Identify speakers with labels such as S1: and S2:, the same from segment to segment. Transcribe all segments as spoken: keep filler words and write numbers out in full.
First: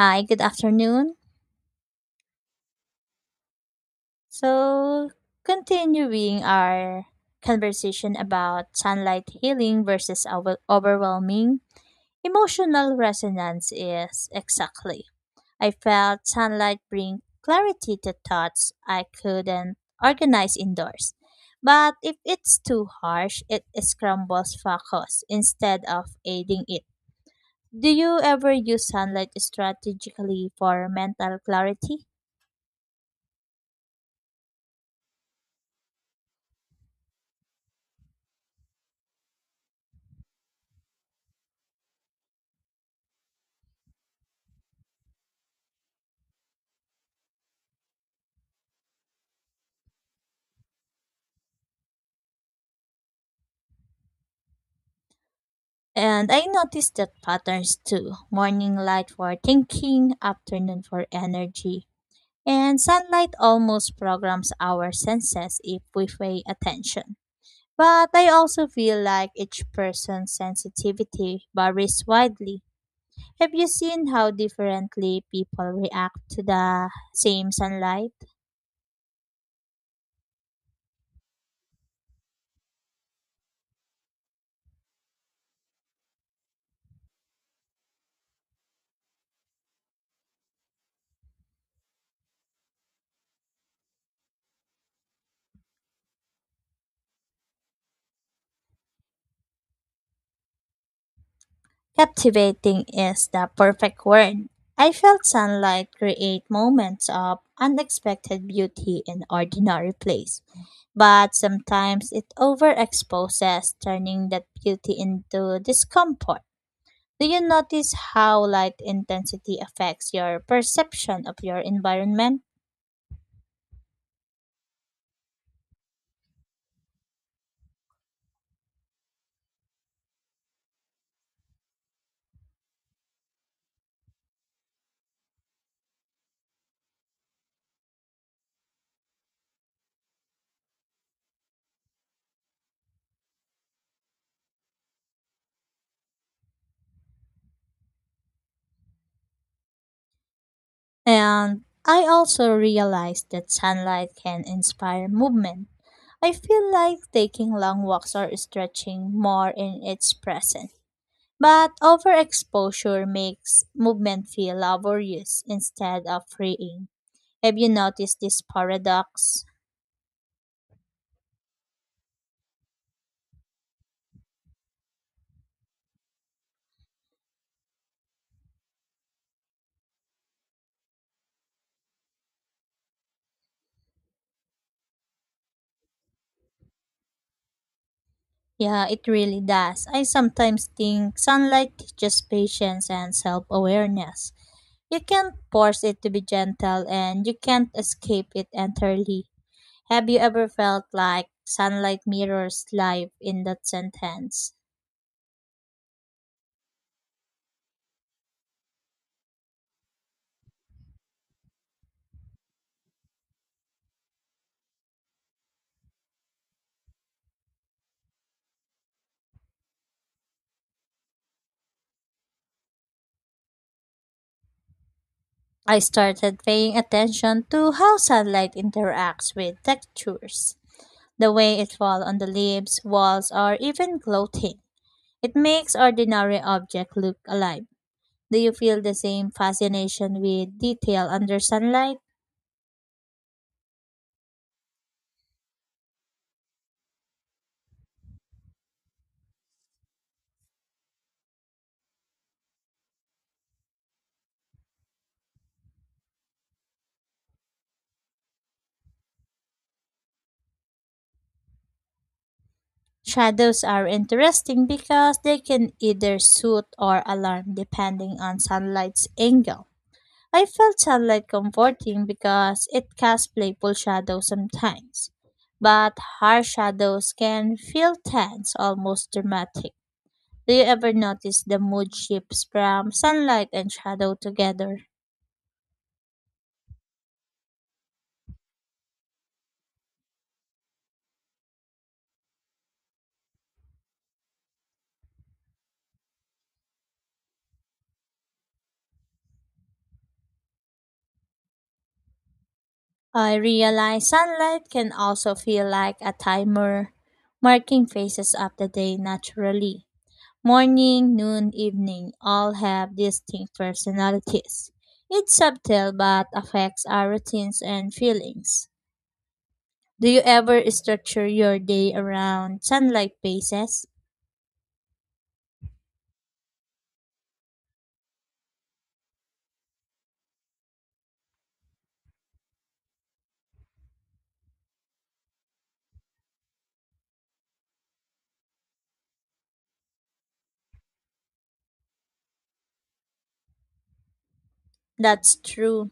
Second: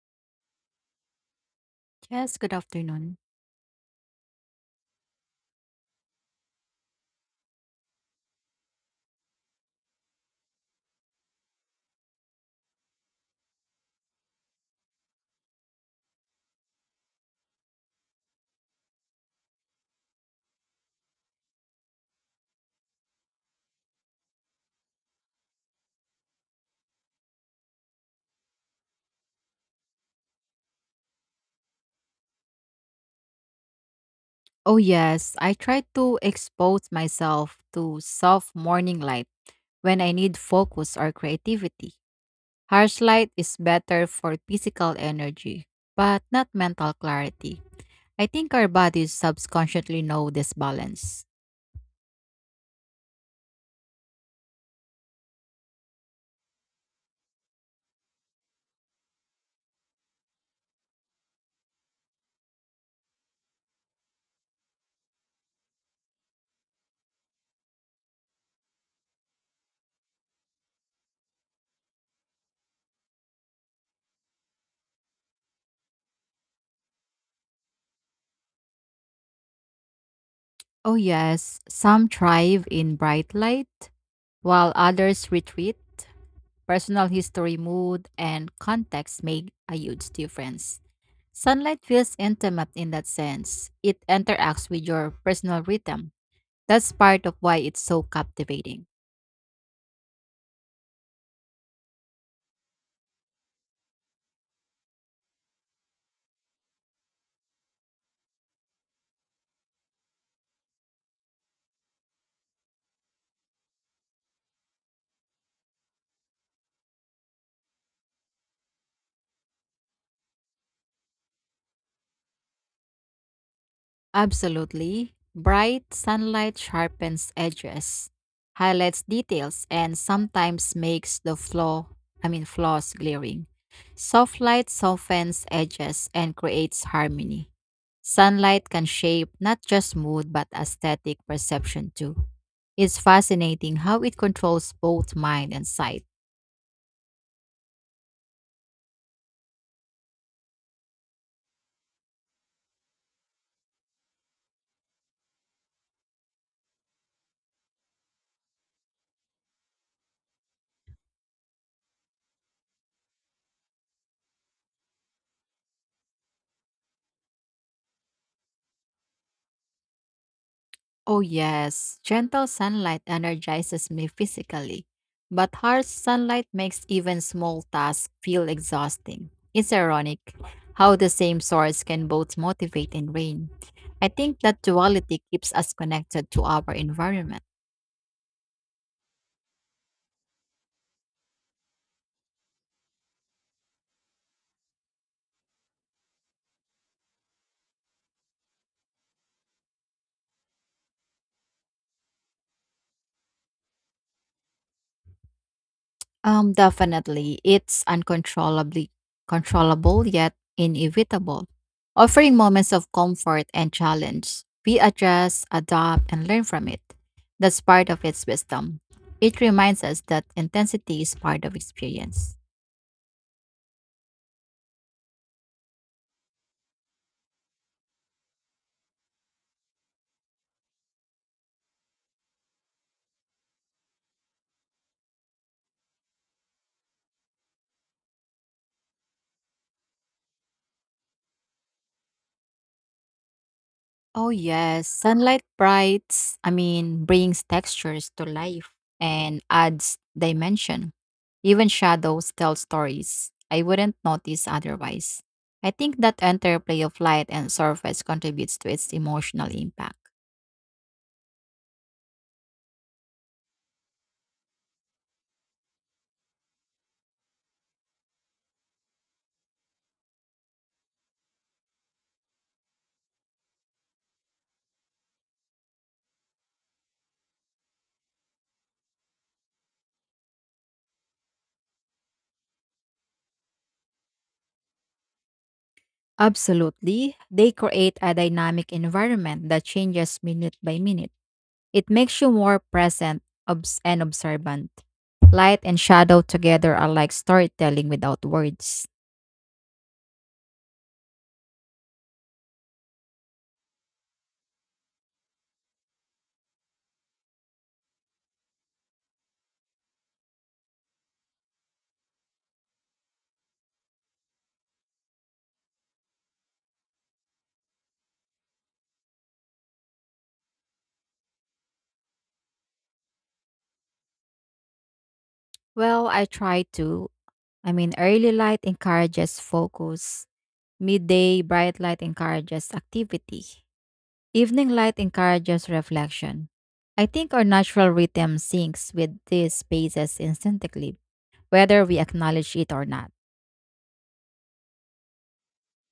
S1: Hi, good afternoon.
S2: Yes, good afternoon.
S1: So, continuing our conversation about sunlight healing versus over- overwhelming emotional resonance is exactly. I felt sunlight bring clarity to thoughts I couldn't organize indoors. But if it's too harsh, it scrambles focus instead of aiding it. Do you ever use sunlight strategically for mental clarity?
S2: Oh, yes, I try to expose myself to soft morning light when I need focus or creativity. Harsh light is better for physical energy, but not mental clarity. I think our bodies subconsciously know this balance.
S1: And I noticed that patterns too. Morning light for thinking, afternoon for energy, and sunlight almost programs our senses if we pay attention. But I also feel like each person's sensitivity varies widely. Have you seen how differently people react to the same sunlight?
S2: Oh, yes, some thrive in bright light, while others retreat. Personal history, mood, and context make a huge difference. Sunlight feels intimate in that sense, it interacts with your personal rhythm. That's part of why it's so captivating.
S1: Captivating is the perfect word. I felt sunlight create moments of unexpected beauty in ordinary place, but sometimes it overexposes, turning that beauty into discomfort. Do you notice how light intensity affects your perception of your environment?
S2: Absolutely. Bright sunlight sharpens edges, highlights details, and sometimes makes the flaw, I mean flaws glaring. Soft light softens edges and creates harmony. Sunlight can shape not just mood but aesthetic perception too. It's fascinating how it controls both mind and sight.
S1: And I also realized that sunlight can inspire movement. I feel like taking long walks or stretching more in its presence. But overexposure makes movement feel laborious instead of freeing. Have you noticed this paradox?
S2: Oh, yes. Gentle sunlight energizes me physically, but harsh sunlight makes even small tasks feel exhausting. It's ironic how the same source can both motivate and drain. I think that duality keeps us connected to our environment.
S1: Yeah, it really does. I sometimes think sunlight teaches patience and self awareness. You can't force it to be gentle and you can't escape it entirely. Have you ever felt like sunlight mirrors life in that sentence?
S2: Um, definitely. It's uncontrollably controllable yet inevitable, offering moments of comfort and challenge. We adjust, adapt, and learn from it. That's part of its wisdom. It reminds us that intensity is part of experience.
S1: I started paying attention to how sunlight interacts with textures. The way it falls on the leaves, walls, or even clothing. It makes ordinary objects look alive. Do you feel the same fascination with detail under sunlight?
S2: Oh, yes. Sunlight brights, I mean, brings textures to life and adds dimension. Even shadows tell stories I wouldn't notice otherwise. I think that interplay of light and surface contributes to its emotional impact.
S1: Shadows are interesting because they can either soothe or alarm depending on sunlight's angle. I felt sunlight comforting because it casts playful shadows sometimes, but harsh shadows can feel tense, almost dramatic. Do you ever notice the mood shifts from sunlight and shadow together?
S2: Absolutely. They create a dynamic environment that changes minute by minute. It makes you more present obs- and observant. Light and shadow together are like storytelling without words.
S1: I realize sunlight can also feel like a timer, marking phases of the day naturally. Morning, noon, evening all have distinct personalities. It's subtle but affects our routines and feelings. Do you ever structure your day around sunlight phases?
S2: Well, I try to. I mean, early light encourages focus, midday bright light encourages activity, evening light encourages reflection. I think our natural rhythm syncs with these spaces instinctively, whether we acknowledge it or not.
S1: That's true.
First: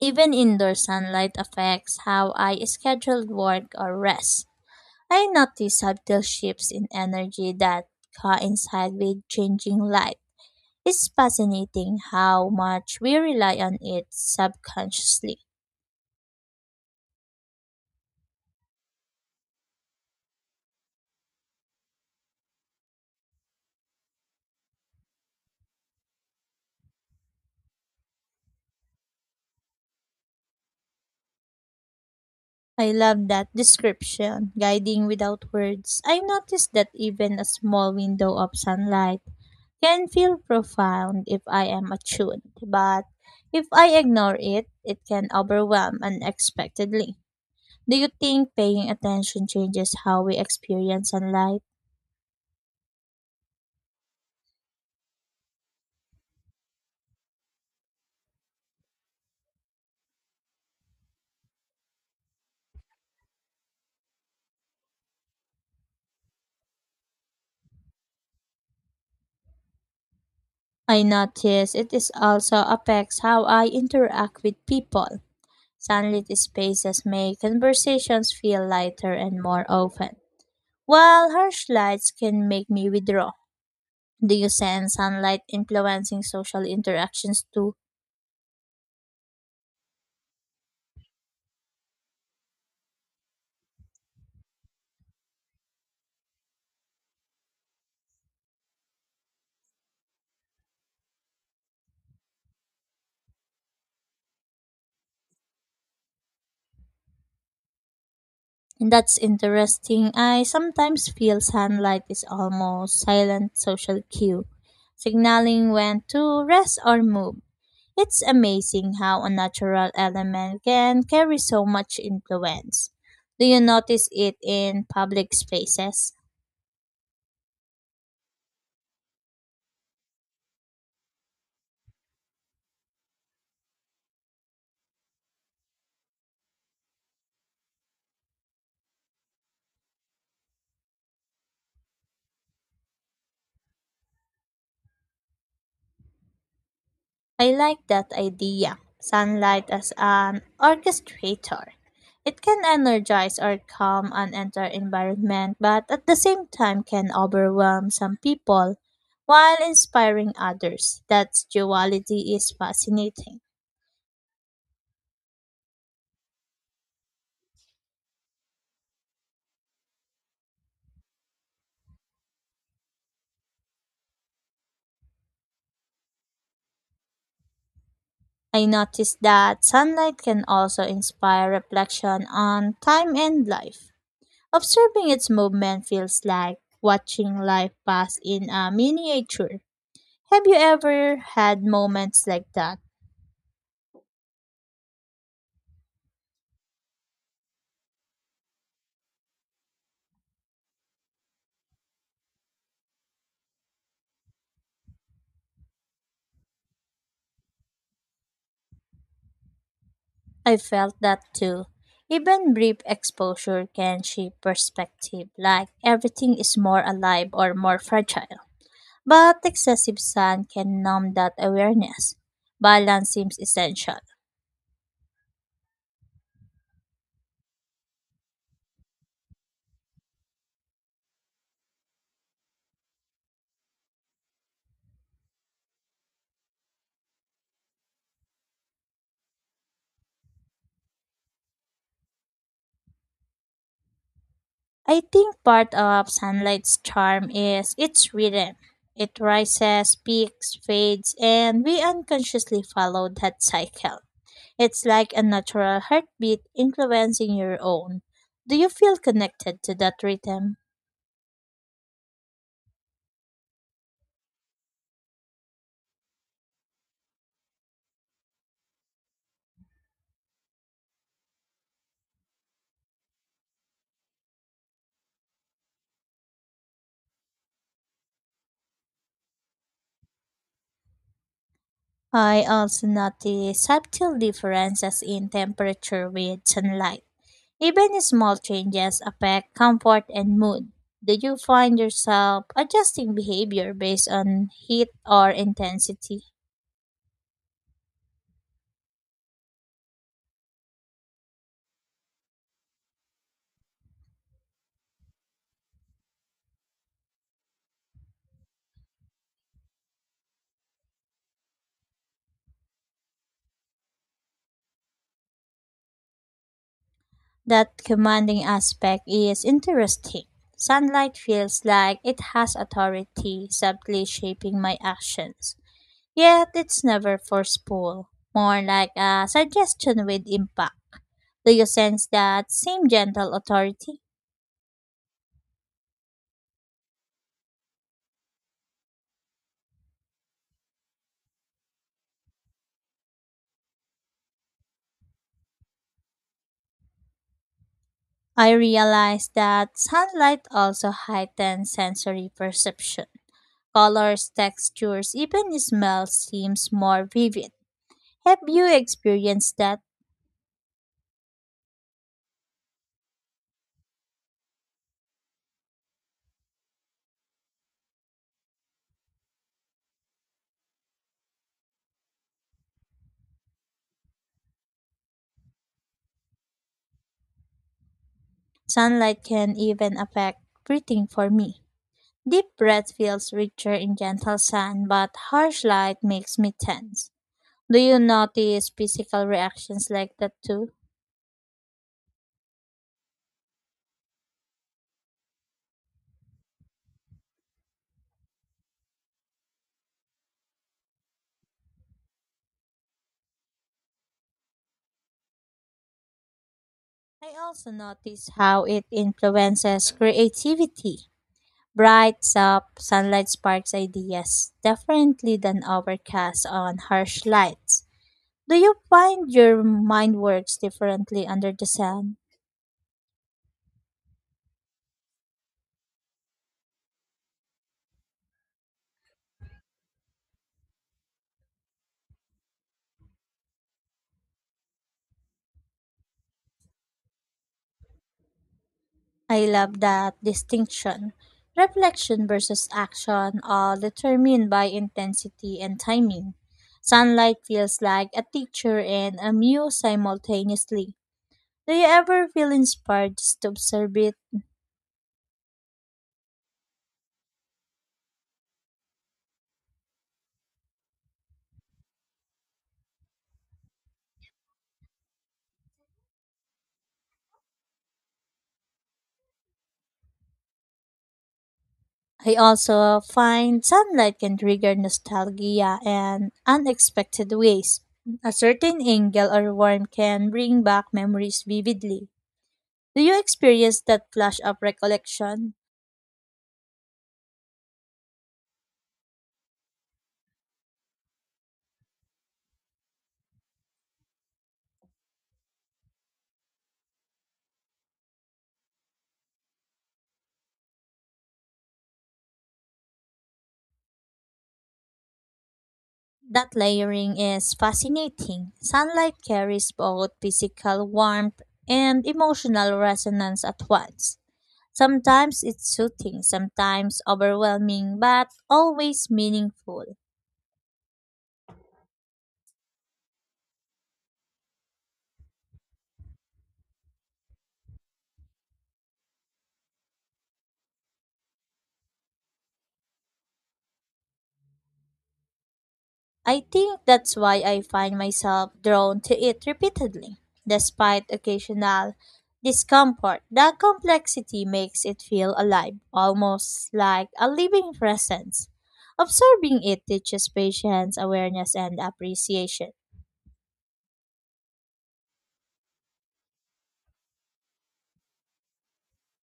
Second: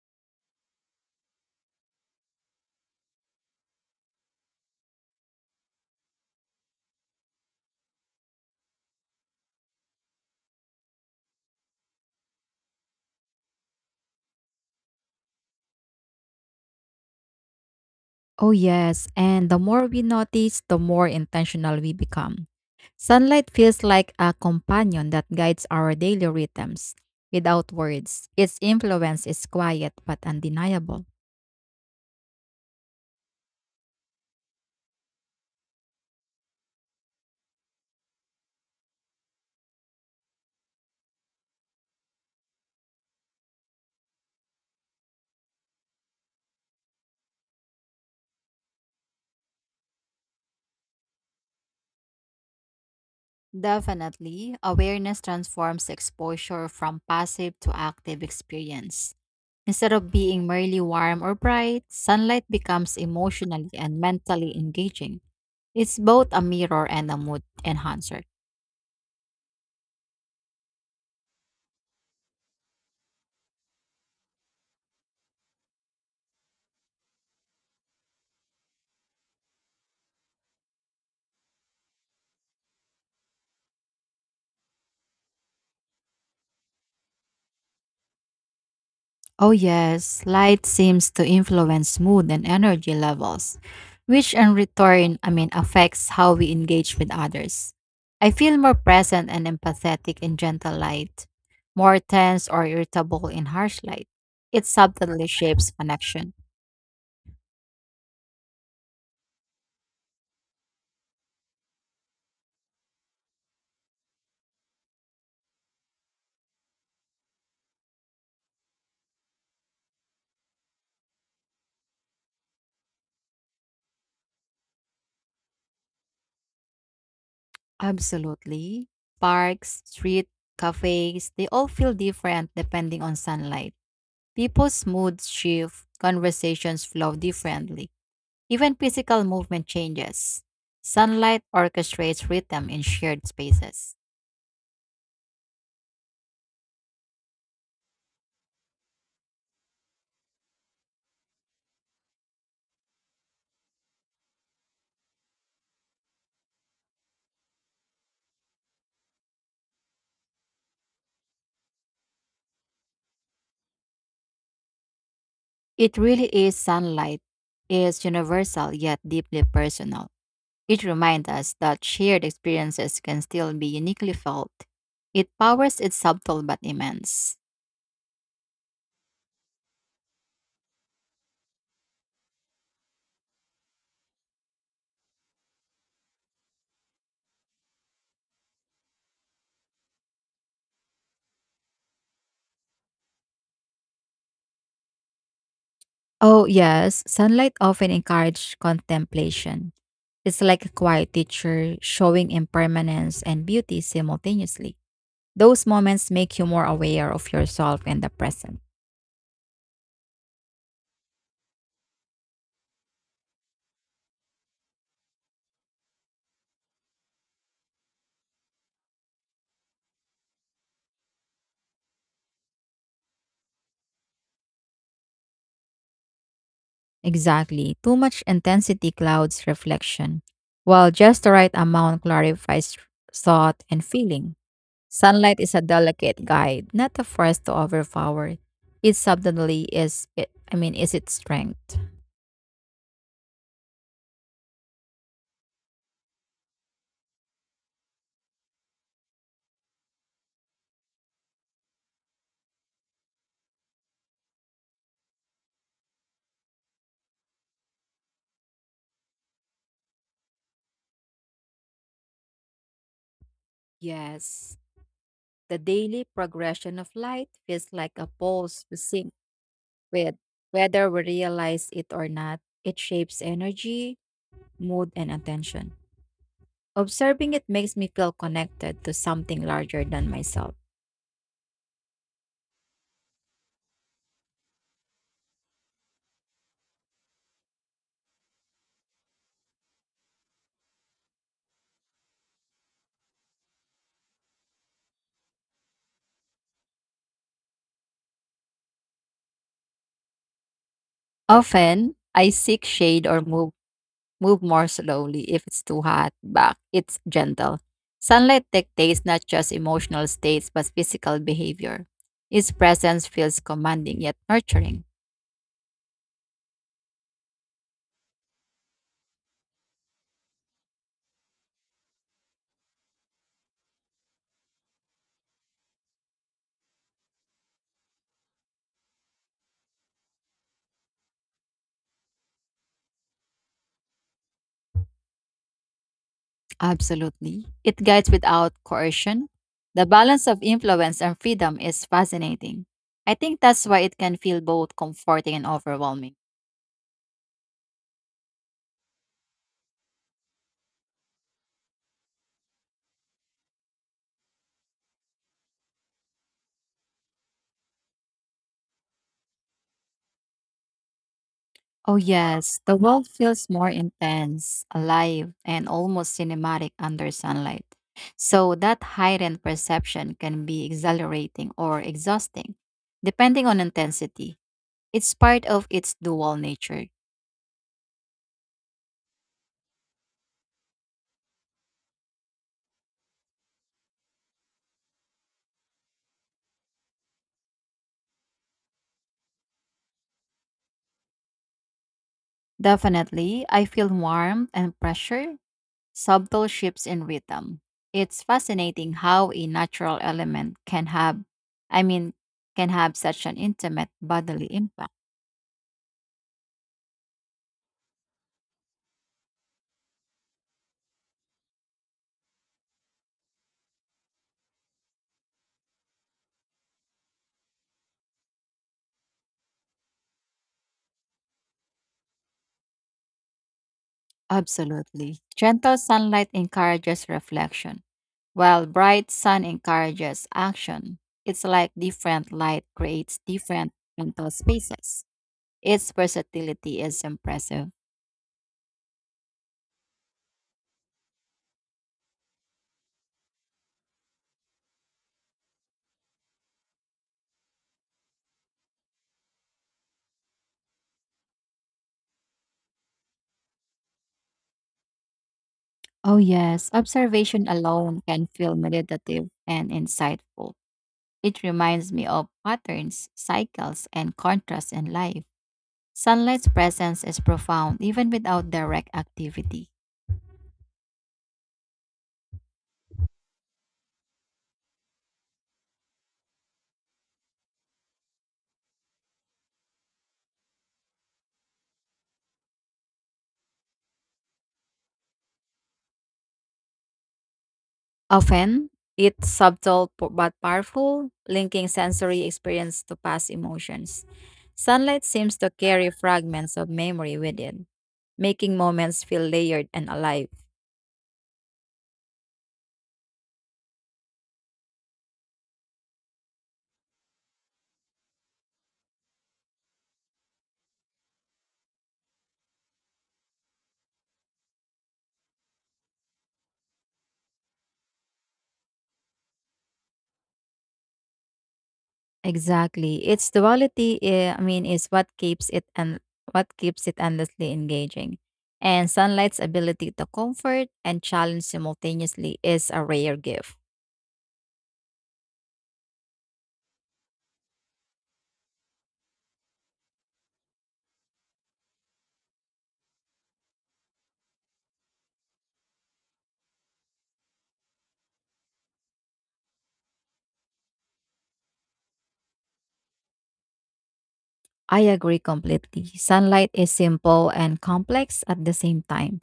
S1: Even indoor sunlight affects how I schedule work or rest. I notice subtle shifts in energy that coincide with changing light. It's fascinating how much we rely on it subconsciously.
S2: Oh, yes. And the more we notice, the more intentional we become. Sunlight feels like a companion that guides our daily rhythms. Without words, its influence is quiet but undeniable.
S1: I love that description, guiding without words. I noticed that even a small window of sunlight can feel profound if I am attuned, but if I ignore it, it can overwhelm unexpectedly. Do you think paying attention changes how we experience sunlight?
S2: Definitely, awareness transforms exposure from passive to active experience. Instead of being merely warm or bright, sunlight becomes emotionally and mentally engaging. It's both a mirror and a mood enhancer.
S1: I notice it is also affects how I interact with people. Sunlit spaces make conversations feel lighter and more open, while harsh lights can make me withdraw. Do you sense sunlight influencing social interactions too?
S2: Oh, yes, light seems to influence mood and energy levels, which in return, I mean, affects how we engage with others. I feel more present and empathetic in gentle light, more tense or irritable in harsh light. It subtly shapes connection.
S1: And that's interesting. I sometimes feel sunlight is almost silent social cue, signaling when to rest or move. It's amazing how a natural element can carry so much influence. Do you notice it in public spaces?
S2: Absolutely. Parks, street, cafes, they all feel different depending on sunlight. People's moods shift, conversations flow differently. Even physical movement changes. Sunlight orchestrates rhythm in shared spaces.
S1: I like that idea. Sunlight as an orchestrator. It can energize or calm an entire environment, but at the same time can overwhelm some people while inspiring others. That duality is fascinating.
S2: It really is, sunlight is universal yet deeply personal. It reminds us that shared experiences can still be uniquely felt. It powers its subtle but immense.
S1: I noticed that sunlight can also inspire reflection on time and life. Observing its movement feels like watching life pass in a miniature. Have you ever had moments like that?
S2: Oh yes, sunlight often encourages contemplation. It's like a quiet teacher showing impermanence and beauty simultaneously. Those moments make you more aware of yourself and the present.
S1: I felt that too. Even brief exposure can shape perspective, like everything is more alive or more fragile. But excessive sun can numb that awareness. Balance seems essential.
S2: Exactly. Too much intensity clouds reflection, while just the right amount clarifies thought and feeling. Sunlight is a delicate guide, not a force to overpower. It subtly is it I mean is its strength.
S1: I think part of sunlight's charm is its rhythm. It rises, peaks, fades, and we unconsciously follow that cycle. It's like a natural heartbeat influencing your own. Do you feel connected to that rhythm?
S2: Yes. The daily progression of light feels like a pulse we sync with. Whether we realize it or not, it shapes energy, mood, and attention. Observing it makes me feel connected to something larger than myself.
S1: I also notice subtle differences in temperature with sunlight. Even small changes affect comfort and mood. Do you find yourself adjusting behavior based on heat or intensity?
S2: Often, I seek shade or move move more slowly if it's too hot, but it's gentle. Sunlight dictates not just emotional states but physical behavior. Its presence feels commanding yet nurturing.
S1: That commanding aspect is interesting. Sunlight feels like it has authority, subtly shaping my actions. Yet it's never forceful, more like a suggestion with impact. Do you sense that same gentle authority?
S2: Absolutely. It guides without coercion. The balance of influence and freedom is fascinating. I think that's why it can feel both comforting and overwhelming.
S1: I realize that sunlight also heightens sensory perception. Colors, textures, even smells seems more vivid. Have you experienced that?
S2: Oh, yes, the world feels more intense, alive, and almost cinematic under sunlight. So, that heightened perception can be exhilarating or exhausting, depending on intensity. It's part of its dual nature.
S1: Sunlight can even affect breathing for me. Deep breath feels richer in gentle sun, but harsh light makes me tense. Do you notice physical reactions like that too?
S2: Definitely, I feel warmth and pressure, subtle shifts in rhythm. It's fascinating how a natural element can have, I mean, can have such an intimate bodily impact.
S1: I also notice how it influences creativity. Bright, soft sunlight sparks ideas differently than overcast on harsh lights. Do you find your mind works differently under the sun?
S2: Absolutely. Gentle sunlight encourages reflection, while bright sun encourages action. It's like different light creates different mental spaces. Its versatility is impressive.
S1: I love that distinction. Reflection versus action are determined by intensity and timing. Sunlight feels like a teacher and a muse simultaneously. Do you ever feel inspired just to observe it?
S2: Oh, yes, observation alone can feel meditative and insightful. It reminds me of patterns, cycles, and contrasts in life. Sunlight's presence is profound even without direct activity.
S1: I also find sunlight can trigger nostalgia in unexpected ways. A certain angle or warmth can bring back memories vividly. Do you experience that flash of recollection?
S2: Often, it's subtle p- but powerful, linking sensory experience to past emotions. Sunlight seems to carry fragments of memory with it, making moments feel layered and alive.
S1: That layering is fascinating. Sunlight carries both physical warmth and emotional resonance at once. Sometimes it's soothing, sometimes overwhelming, but always meaningful.
S2: Exactly. Its duality, eh, I mean, is what keeps it and what keeps it endlessly engaging. And sunlight's ability to comfort and challenge simultaneously is a rare gift.
S1: I think that's why I find myself drawn to it repeatedly. Despite occasional discomfort, the complexity makes it feel alive, almost like a living presence. Observing it teaches patience, awareness, and appreciation.
S2: I agree completely. Sunlight is simple and complex at the same time.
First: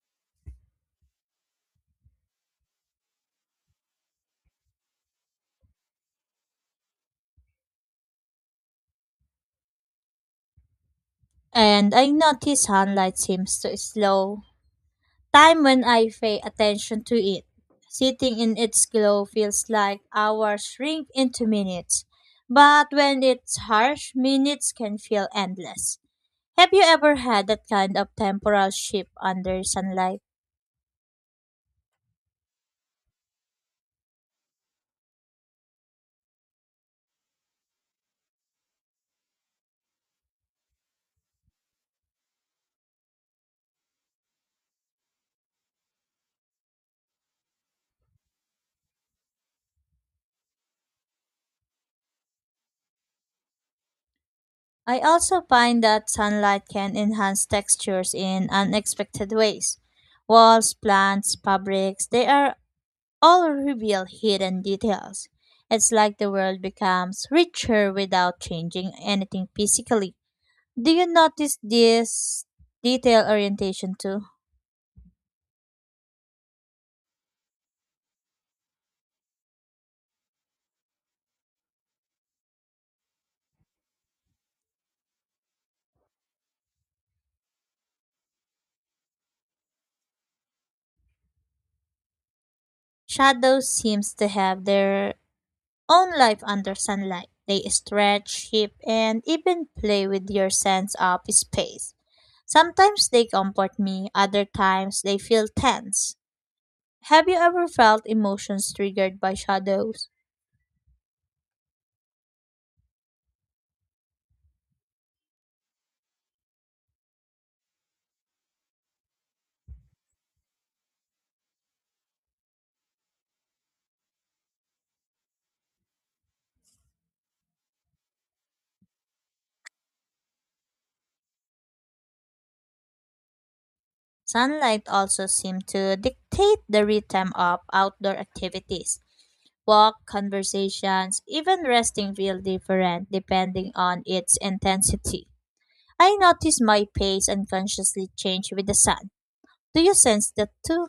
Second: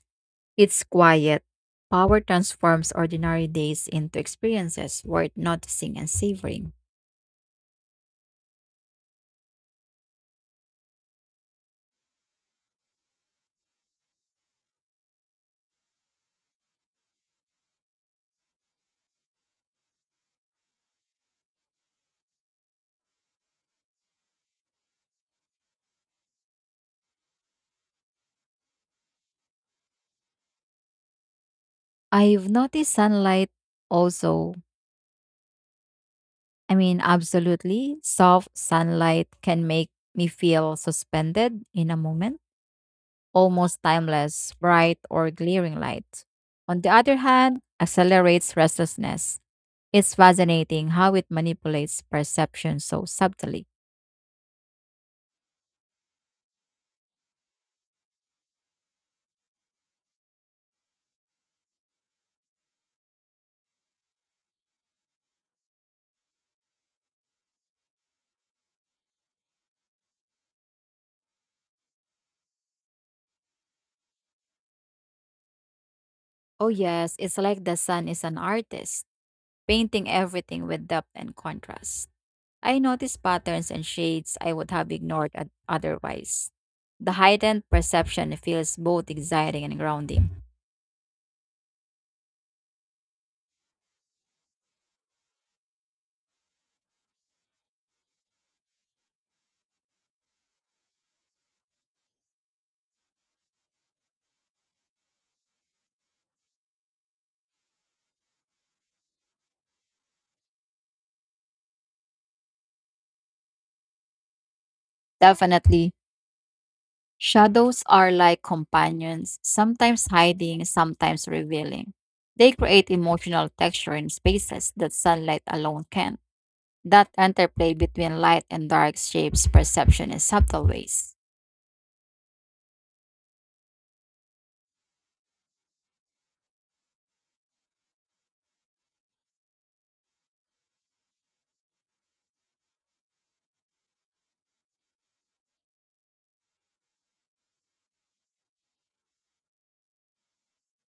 S2: It's quiet. Power transforms ordinary days into experiences worth noticing and savoring.
S1: And I notice sunlight seems to slow time when I pay attention to it. Sitting in its glow feels like hours shrink into minutes. But when it's harsh, minutes can feel endless. Have you ever had that kind of temporal shift under sunlight?
S2: I've noticed sunlight also. I mean, absolutely. Soft sunlight can make me feel suspended in a moment, almost timeless, bright, or glaring light. On the other hand, accelerates restlessness. It's fascinating how it manipulates perception so subtly.
S1: I also find that sunlight can enhance textures in unexpected ways. Walls, plants, fabrics, they are all reveal hidden details. It's like the world becomes richer without changing anything physically. Do you notice this detail orientation too?
S2: Oh, yes, it's like the sun is an artist painting everything with depth and contrast. I noticed patterns and shades I would have ignored oth- otherwise. The heightened perception feels both exciting and grounding.
S1: Shadows seems to have their own life under sunlight. They stretch, shape, and even play with your sense of space. Sometimes they comfort me, other times they feel tense. Have you ever felt emotions triggered by shadows?
S2: Definitely, shadows are like companions, sometimes hiding, sometimes revealing. They create emotional texture in spaces that sunlight alone can. That interplay between light and dark shapes perception in subtle ways.
S1: Sunlight also seems to dictate the rhythm of outdoor activities. Walk, conversations, even resting feel different depending on its intensity. I notice my pace unconsciously change with the sun. Do you sense that too?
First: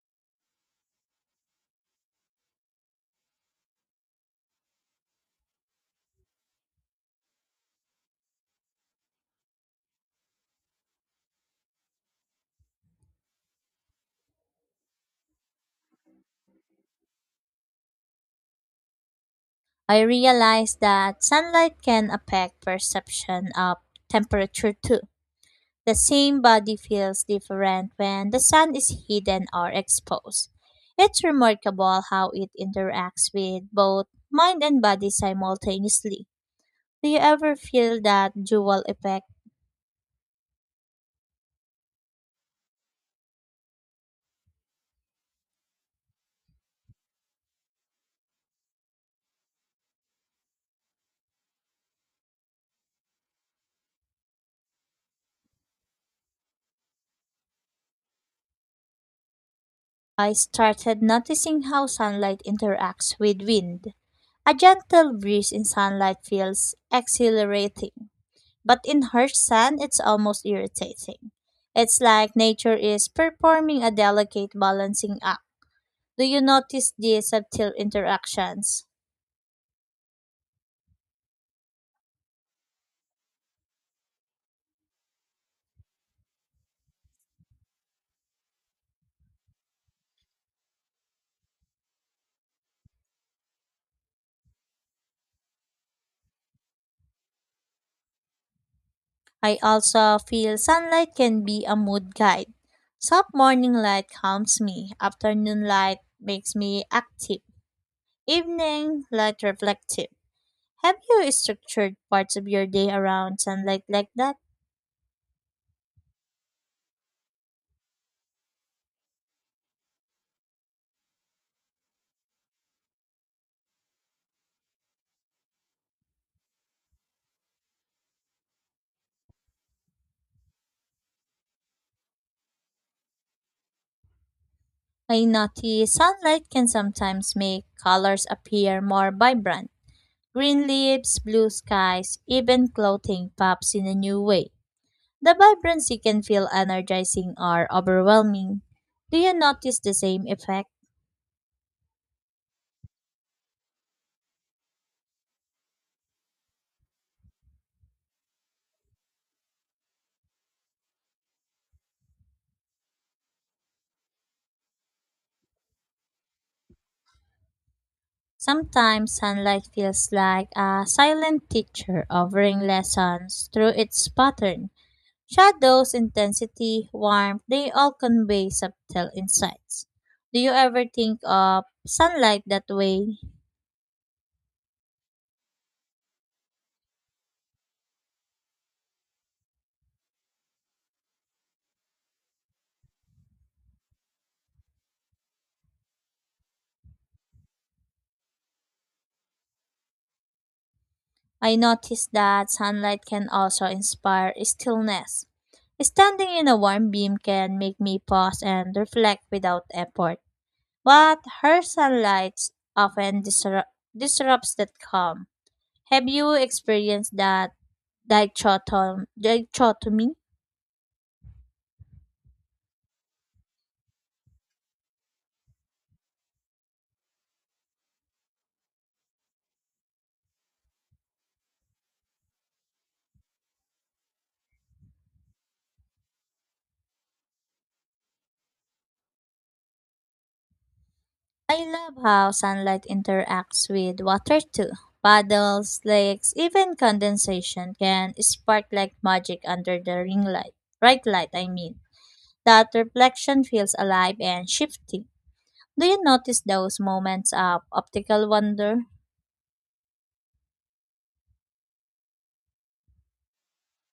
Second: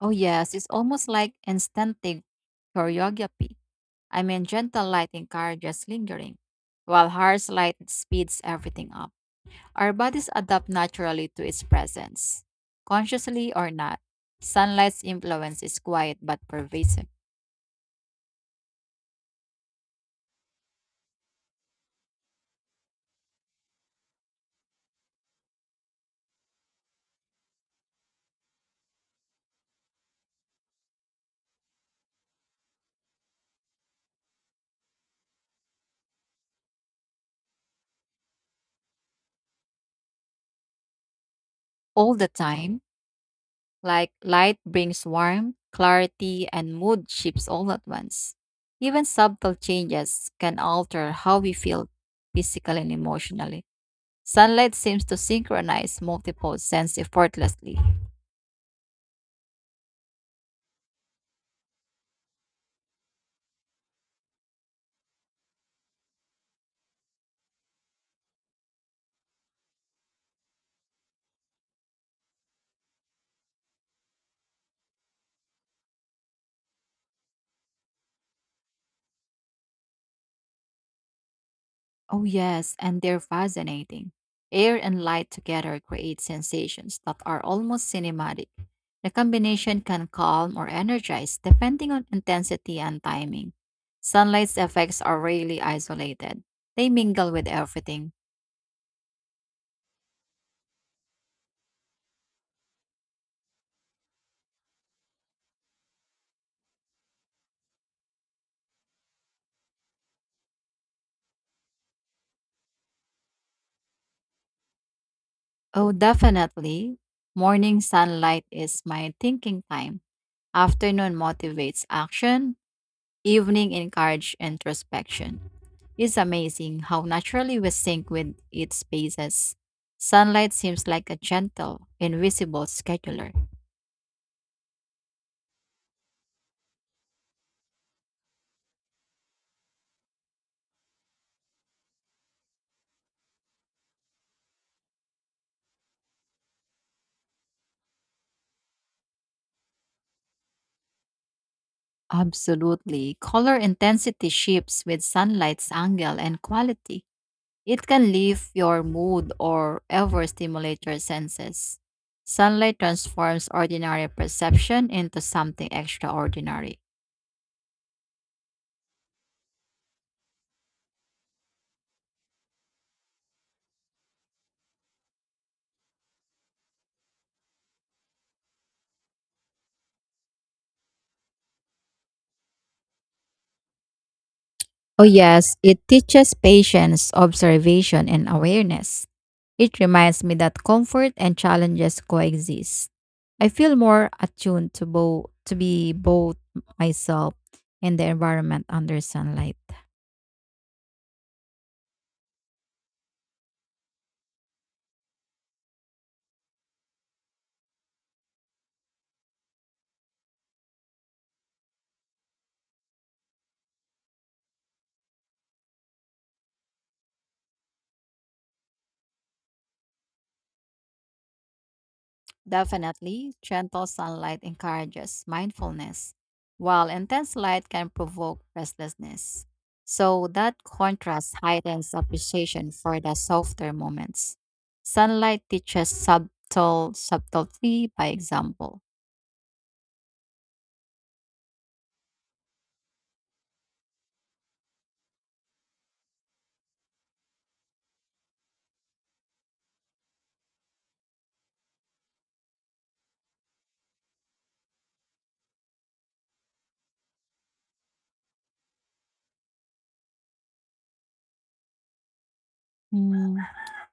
S2: Oh yes, it's almost like instinctive choreography I mean, gentle light encourages lingering, while harsh light speeds everything up. Our bodies adapt naturally to its presence, consciously or not. Sunlight's influence is quiet but pervasive
S1: I realize that sunlight can affect perception of temperature too. The same body feels different when the sun is hidden or exposed. It's remarkable how it interacts with both mind and body simultaneously. Do you ever feel that dual effect?
S2: all the time. Like light brings warmth, clarity, and mood shifts all at once. Even subtle changes can alter how we feel physically and emotionally. Sunlight seems to synchronize multiple senses effortlessly.
S1: I started noticing how sunlight interacts with wind. A gentle breeze in sunlight feels exhilarating, but in harsh sand, it's almost irritating. It's like nature is performing a delicate balancing act. Do you notice these subtle interactions?
S2: Oh, yes, and they're fascinating. Air and light together create sensations that are almost cinematic. The combination can calm or energize depending on intensity and timing. Sunlight's effects are rarely isolated, they mingle with everything.
S1: I also feel sunlight can be a mood guide. Soft morning light calms me, afternoon light makes me active, evening light reflective. Have you structured parts of your day around sunlight like that?
S2: Oh, definitely. Morning sunlight is my thinking time. Afternoon motivates action, evening encouraged introspection. It's amazing how naturally we sync with its spaces. Sunlight seems like a gentle, invisible scheduler.
S1: I notice sunlight can sometimes make colors appear more vibrant. Green leaves, blue skies, even clothing pops in a new way. The vibrancy can feel energizing or overwhelming. Do you notice the same effect?
S2: Absolutely. Color intensity shifts with sunlight's angle and quality. It can lift your mood or ever stimulate your senses. Sunlight transforms ordinary perception into something extraordinary.
S1: Sometimes sunlight feels like a silent teacher offering lessons through its pattern. Shadows, intensity, warmth, they all convey subtle insights. Do you ever think of sunlight that way?
S2: Oh, yes, it teaches patience, observation, and awareness. It reminds me that comfort and challenges coexist. I feel more attuned to both to be both myself and the environment under sunlight.
S1: I noticed that sunlight can also inspire stillness. Standing in a warm beam can make me pause and reflect without effort, but her sunlight often disru- disrupts that calm. Have you experienced that dichotom- dichotomy?
S2: Definitely, gentle sunlight encourages mindfulness, while intense light can provoke restlessness. So, that contrast heightens appreciation for the softer moments. Sunlight teaches subtle subtlety by example.
S1: I love how sunlight interacts with water too. Puddles, lakes, even condensation can spark like magic under the ring light. Right light, I mean. That reflection feels alive and shifting. Do you notice those moments of optical wonder?
S2: Hmm,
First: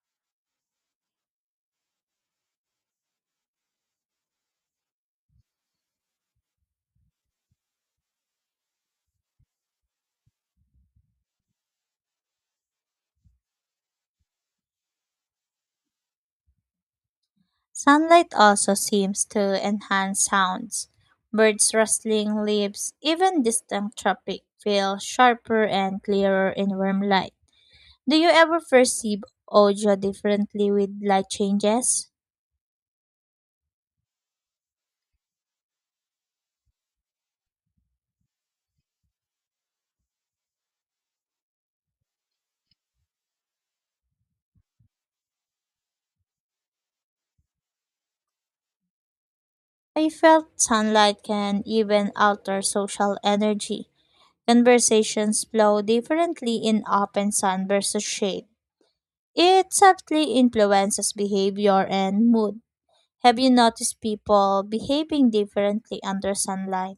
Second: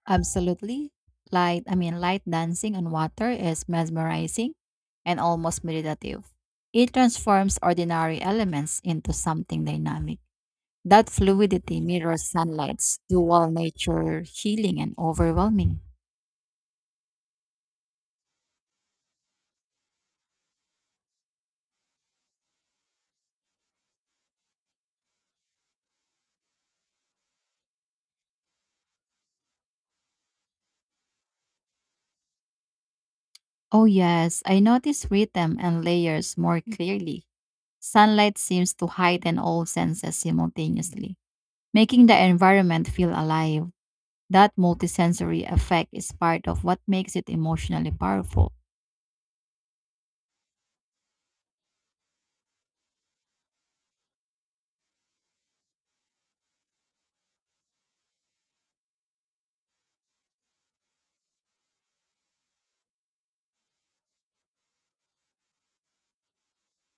S2: absolutely. Light, I mean, light dancing on water is mesmerizing and almost meditative. It transforms ordinary elements into something dynamic. That fluidity mirrors sunlight's dual nature, healing and overwhelming.
S1: Sunlight also seems to enhance sounds. Birds rustling leaves, even distant traffic feel sharper and clearer in warm light. Do you ever perceive audio differently with light changes?
S2: Oh, yes, I notice rhythm and layers more clearly. Sunlight seems to heighten all senses simultaneously, making the environment feel alive. That multisensory effect is part of what makes it emotionally powerful.
S1: I felt sunlight can even alter social energy. Conversations flow differently in open sun versus shade. It subtly influences behavior and mood. Have you noticed people behaving differently under sunlight?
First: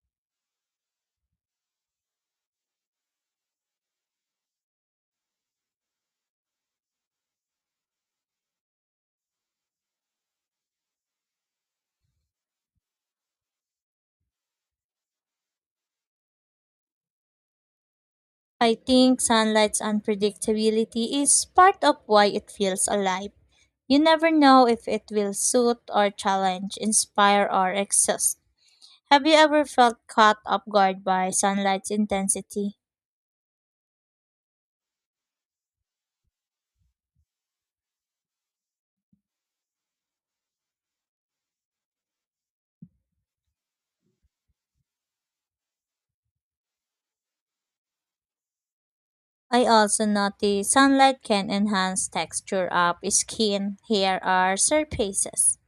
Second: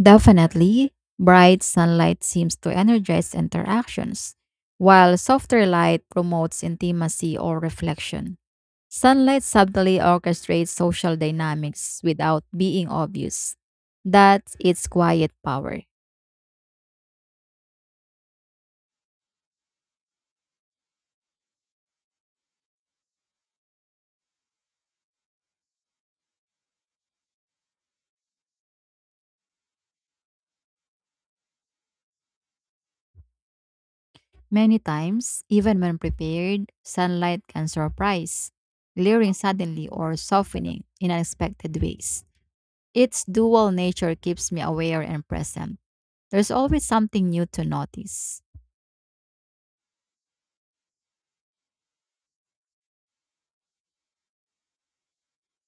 S2: Definitely, bright sunlight seems to energize interactions, while softer light promotes intimacy or reflection. Sunlight subtly orchestrates social dynamics without being obvious. That's its quiet power.
S1: I think sunlight's unpredictability is part of why it feels alive. You never know if it will suit or challenge, inspire or exhaust. Have you ever felt caught off guard by sunlight's intensity?
S2: Many times, even when prepared, sunlight can surprise, glaring suddenly or softening in unexpected ways. Its dual nature keeps me aware and present. There's always something new to notice.
S1: I also noticed sunlight can enhance texture of skin, hair, or surfaces.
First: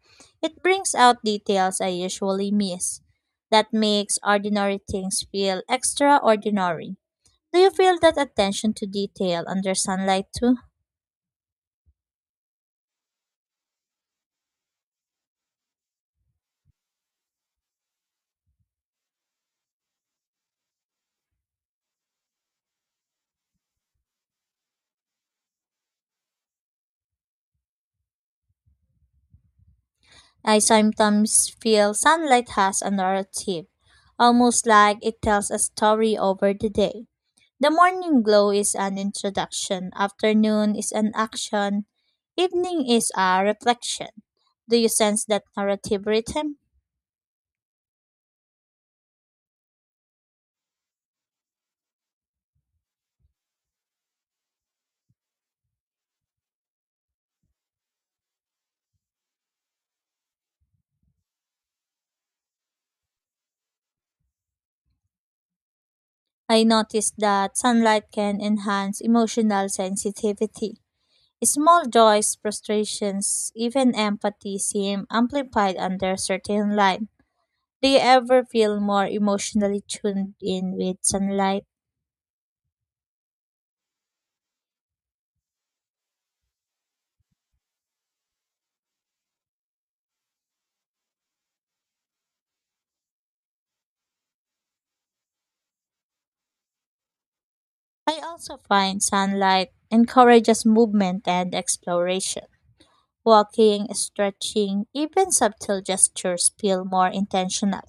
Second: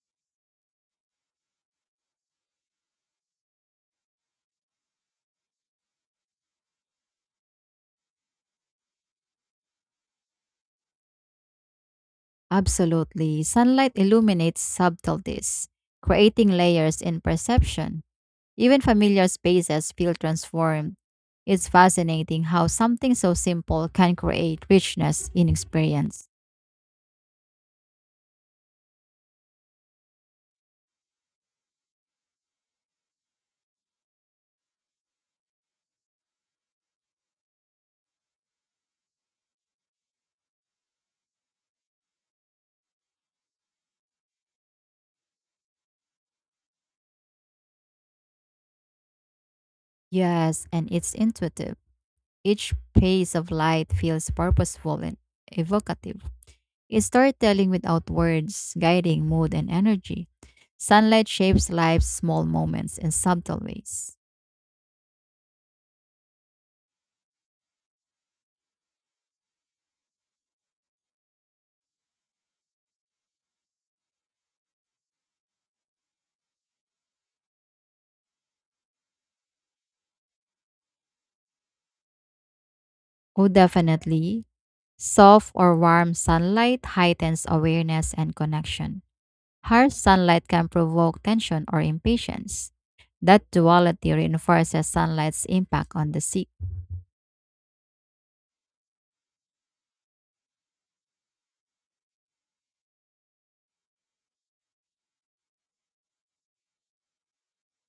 S1: It brings out details I usually miss. That makes ordinary things feel extraordinary. Do you feel that attention to detail under sunlight too?
S2: Absolutely. Sunlight illuminates subtleties, creating layers in perception. Even familiar spaces feel transformed. It's fascinating how something so simple can create richness in experience.
S1: I sometimes feel sunlight has a narrative, almost like it tells a story over the day. The morning glow is an introduction, afternoon is an action, evening is a reflection. Do you sense that narrative rhythm?
S2: Yes, and it's intuitive. Each pace of light feels purposeful and evocative. It's storytelling without words, guiding mood and energy. Sunlight shapes life's small moments in subtle ways.
S1: I noticed that sunlight can enhance emotional sensitivity. Small joys, frustrations, even empathy seem amplified under certain light. Do you ever feel more emotionally tuned in with sunlight?
S2: Oh, definitely. Soft or warm sunlight heightens awareness and connection. Harsh sunlight can provoke tension or impatience. That duality reinforces sunlight's impact on the sick.
S1: I also find sunlight encourages movement and exploration. Walking, stretching, even subtle gestures feel more intentional.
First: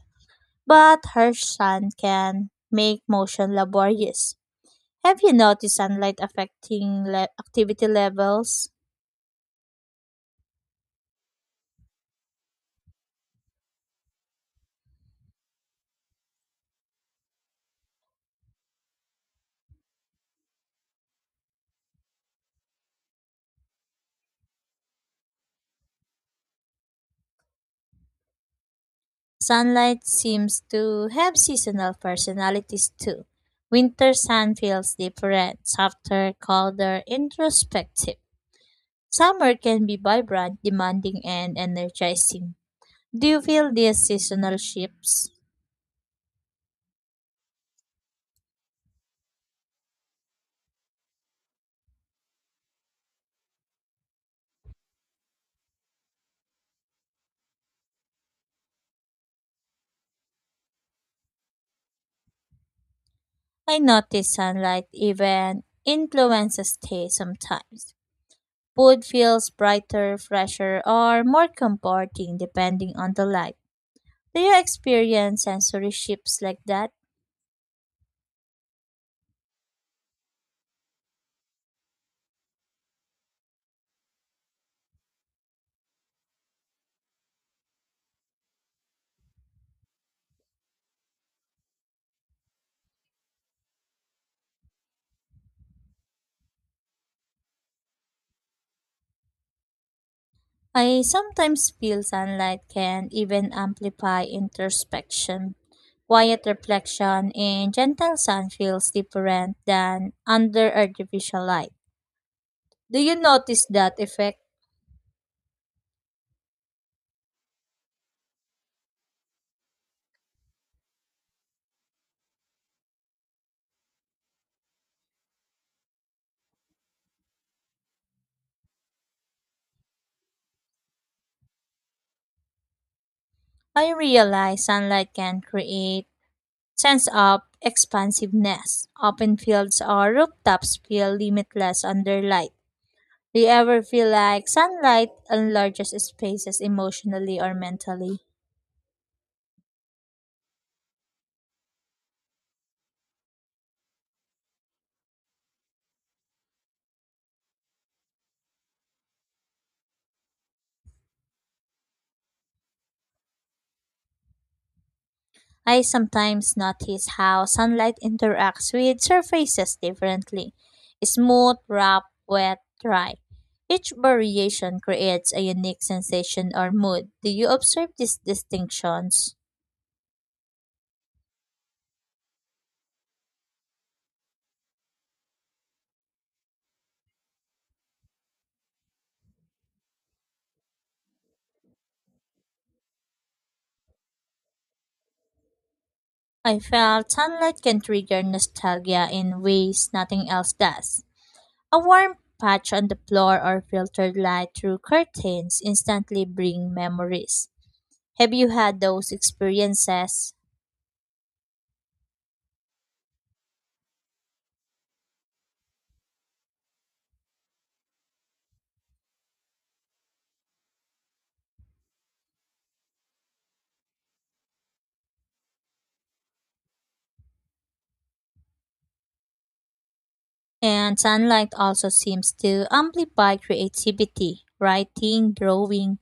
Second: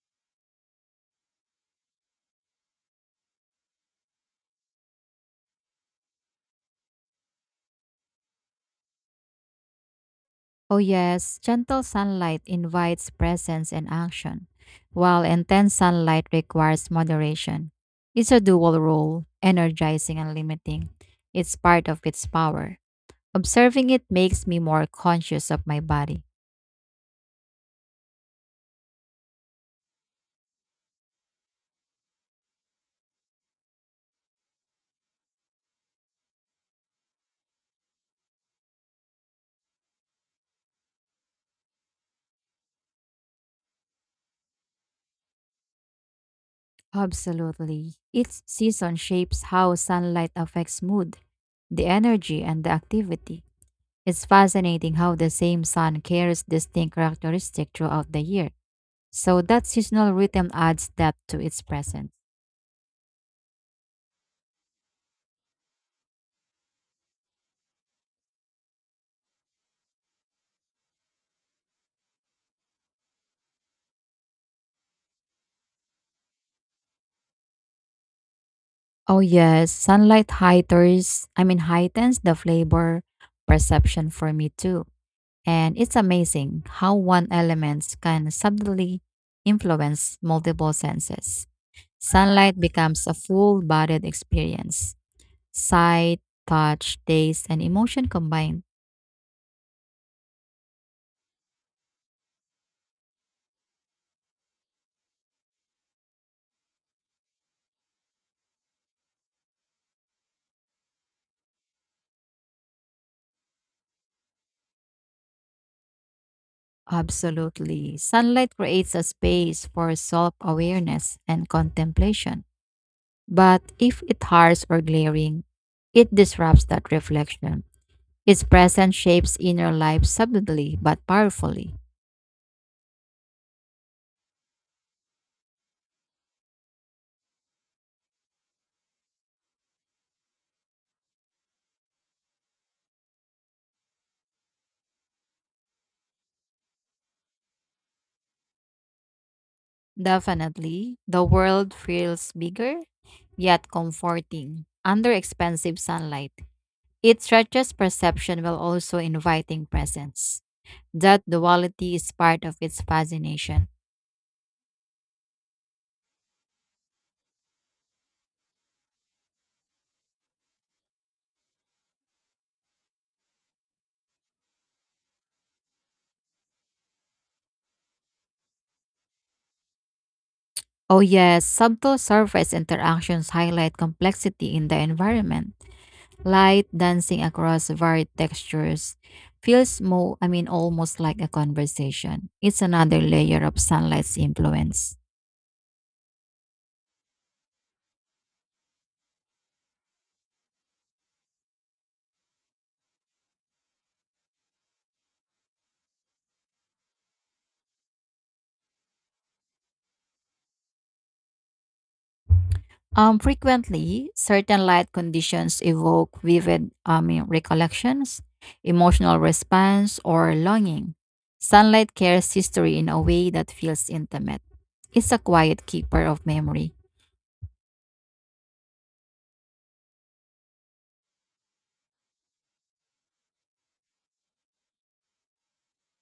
S1: But harsh sun can make motion laborious. Have you noticed sunlight affecting le- activity levels?
S2: Oh, yes, gentle sunlight invites presence and action, while intense sunlight requires moderation. It's a dual role, energizing and limiting. It's part of its power. Observing it makes me more conscious of my body.
S1: Sunlight seems to have seasonal personalities too. Winter sun feels different, softer, colder, introspective. Summer can be vibrant, demanding, and energizing. Do you feel these seasonal shifts?
S2: Absolutely. Each season shapes how sunlight affects mood, the energy, and the activity. It's fascinating how the same sun carries distinct characteristics throughout the year. So that seasonal rhythm adds depth to its presence.
S1: I notice sunlight even influences taste sometimes. Food feels brighter, fresher, or more comforting depending on the light. Do you experience sensory shifts like that?
S2: Oh yes, sunlight heightens, I mean heightens the flavor perception for me too. And it's amazing how one element can subtly influence multiple senses. Sunlight becomes a full bodied experience. Sight, touch, taste, and emotion combined.
S1: I sometimes feel sunlight can even amplify introspection. Quiet reflection in gentle sun feels different than under artificial light. Do you notice that effect?
S2: Absolutely. Sunlight creates a space for self awareness and contemplation. But if it's harsh or glaring, it disrupts that reflection. Its presence shapes inner life subtly but powerfully.
S1: I realize sunlight can create sense of expansiveness. Open fields or rooftops feel limitless under light. Do you ever feel like sunlight enlarges spaces emotionally or mentally?
S2: Definitely, the world feels bigger, yet comforting, under expensive sunlight. It stretches perception while also inviting presence. That duality is part of its fascination.
S1: I sometimes notice how sunlight interacts with surfaces differently smooth, rough, wet, dry. Each variation creates a unique sensation or mood. Do you observe these distinctions?
S2: Oh, yes, subtle surface interactions highlight complexity in the environment. Light dancing across varied textures feels more, I mean, almost like a conversation. It's another layer of sunlight's influence.
S1: I felt sunlight can trigger nostalgia in ways nothing else does. A warm patch on the floor or filtered light through curtains instantly bring memories. Have you had those experiences?
S2: Um, frequently, certain light conditions evoke vivid I mean, recollections, emotional response, or longing. Sunlight carries history in a way that feels intimate. It's a quiet keeper of memory.
S1: And sunlight also seems to amplify creativity. Writing, drawing,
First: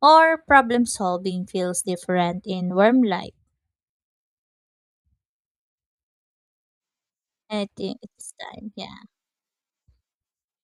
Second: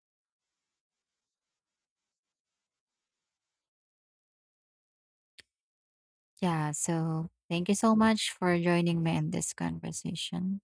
S1: or problem solving feels different in warm light.
S2: Yeah, so thank
S1: I
S2: you so
S1: think
S2: much
S1: it's
S2: for
S1: time.
S2: joining
S1: Yeah.
S2: me in this conversation.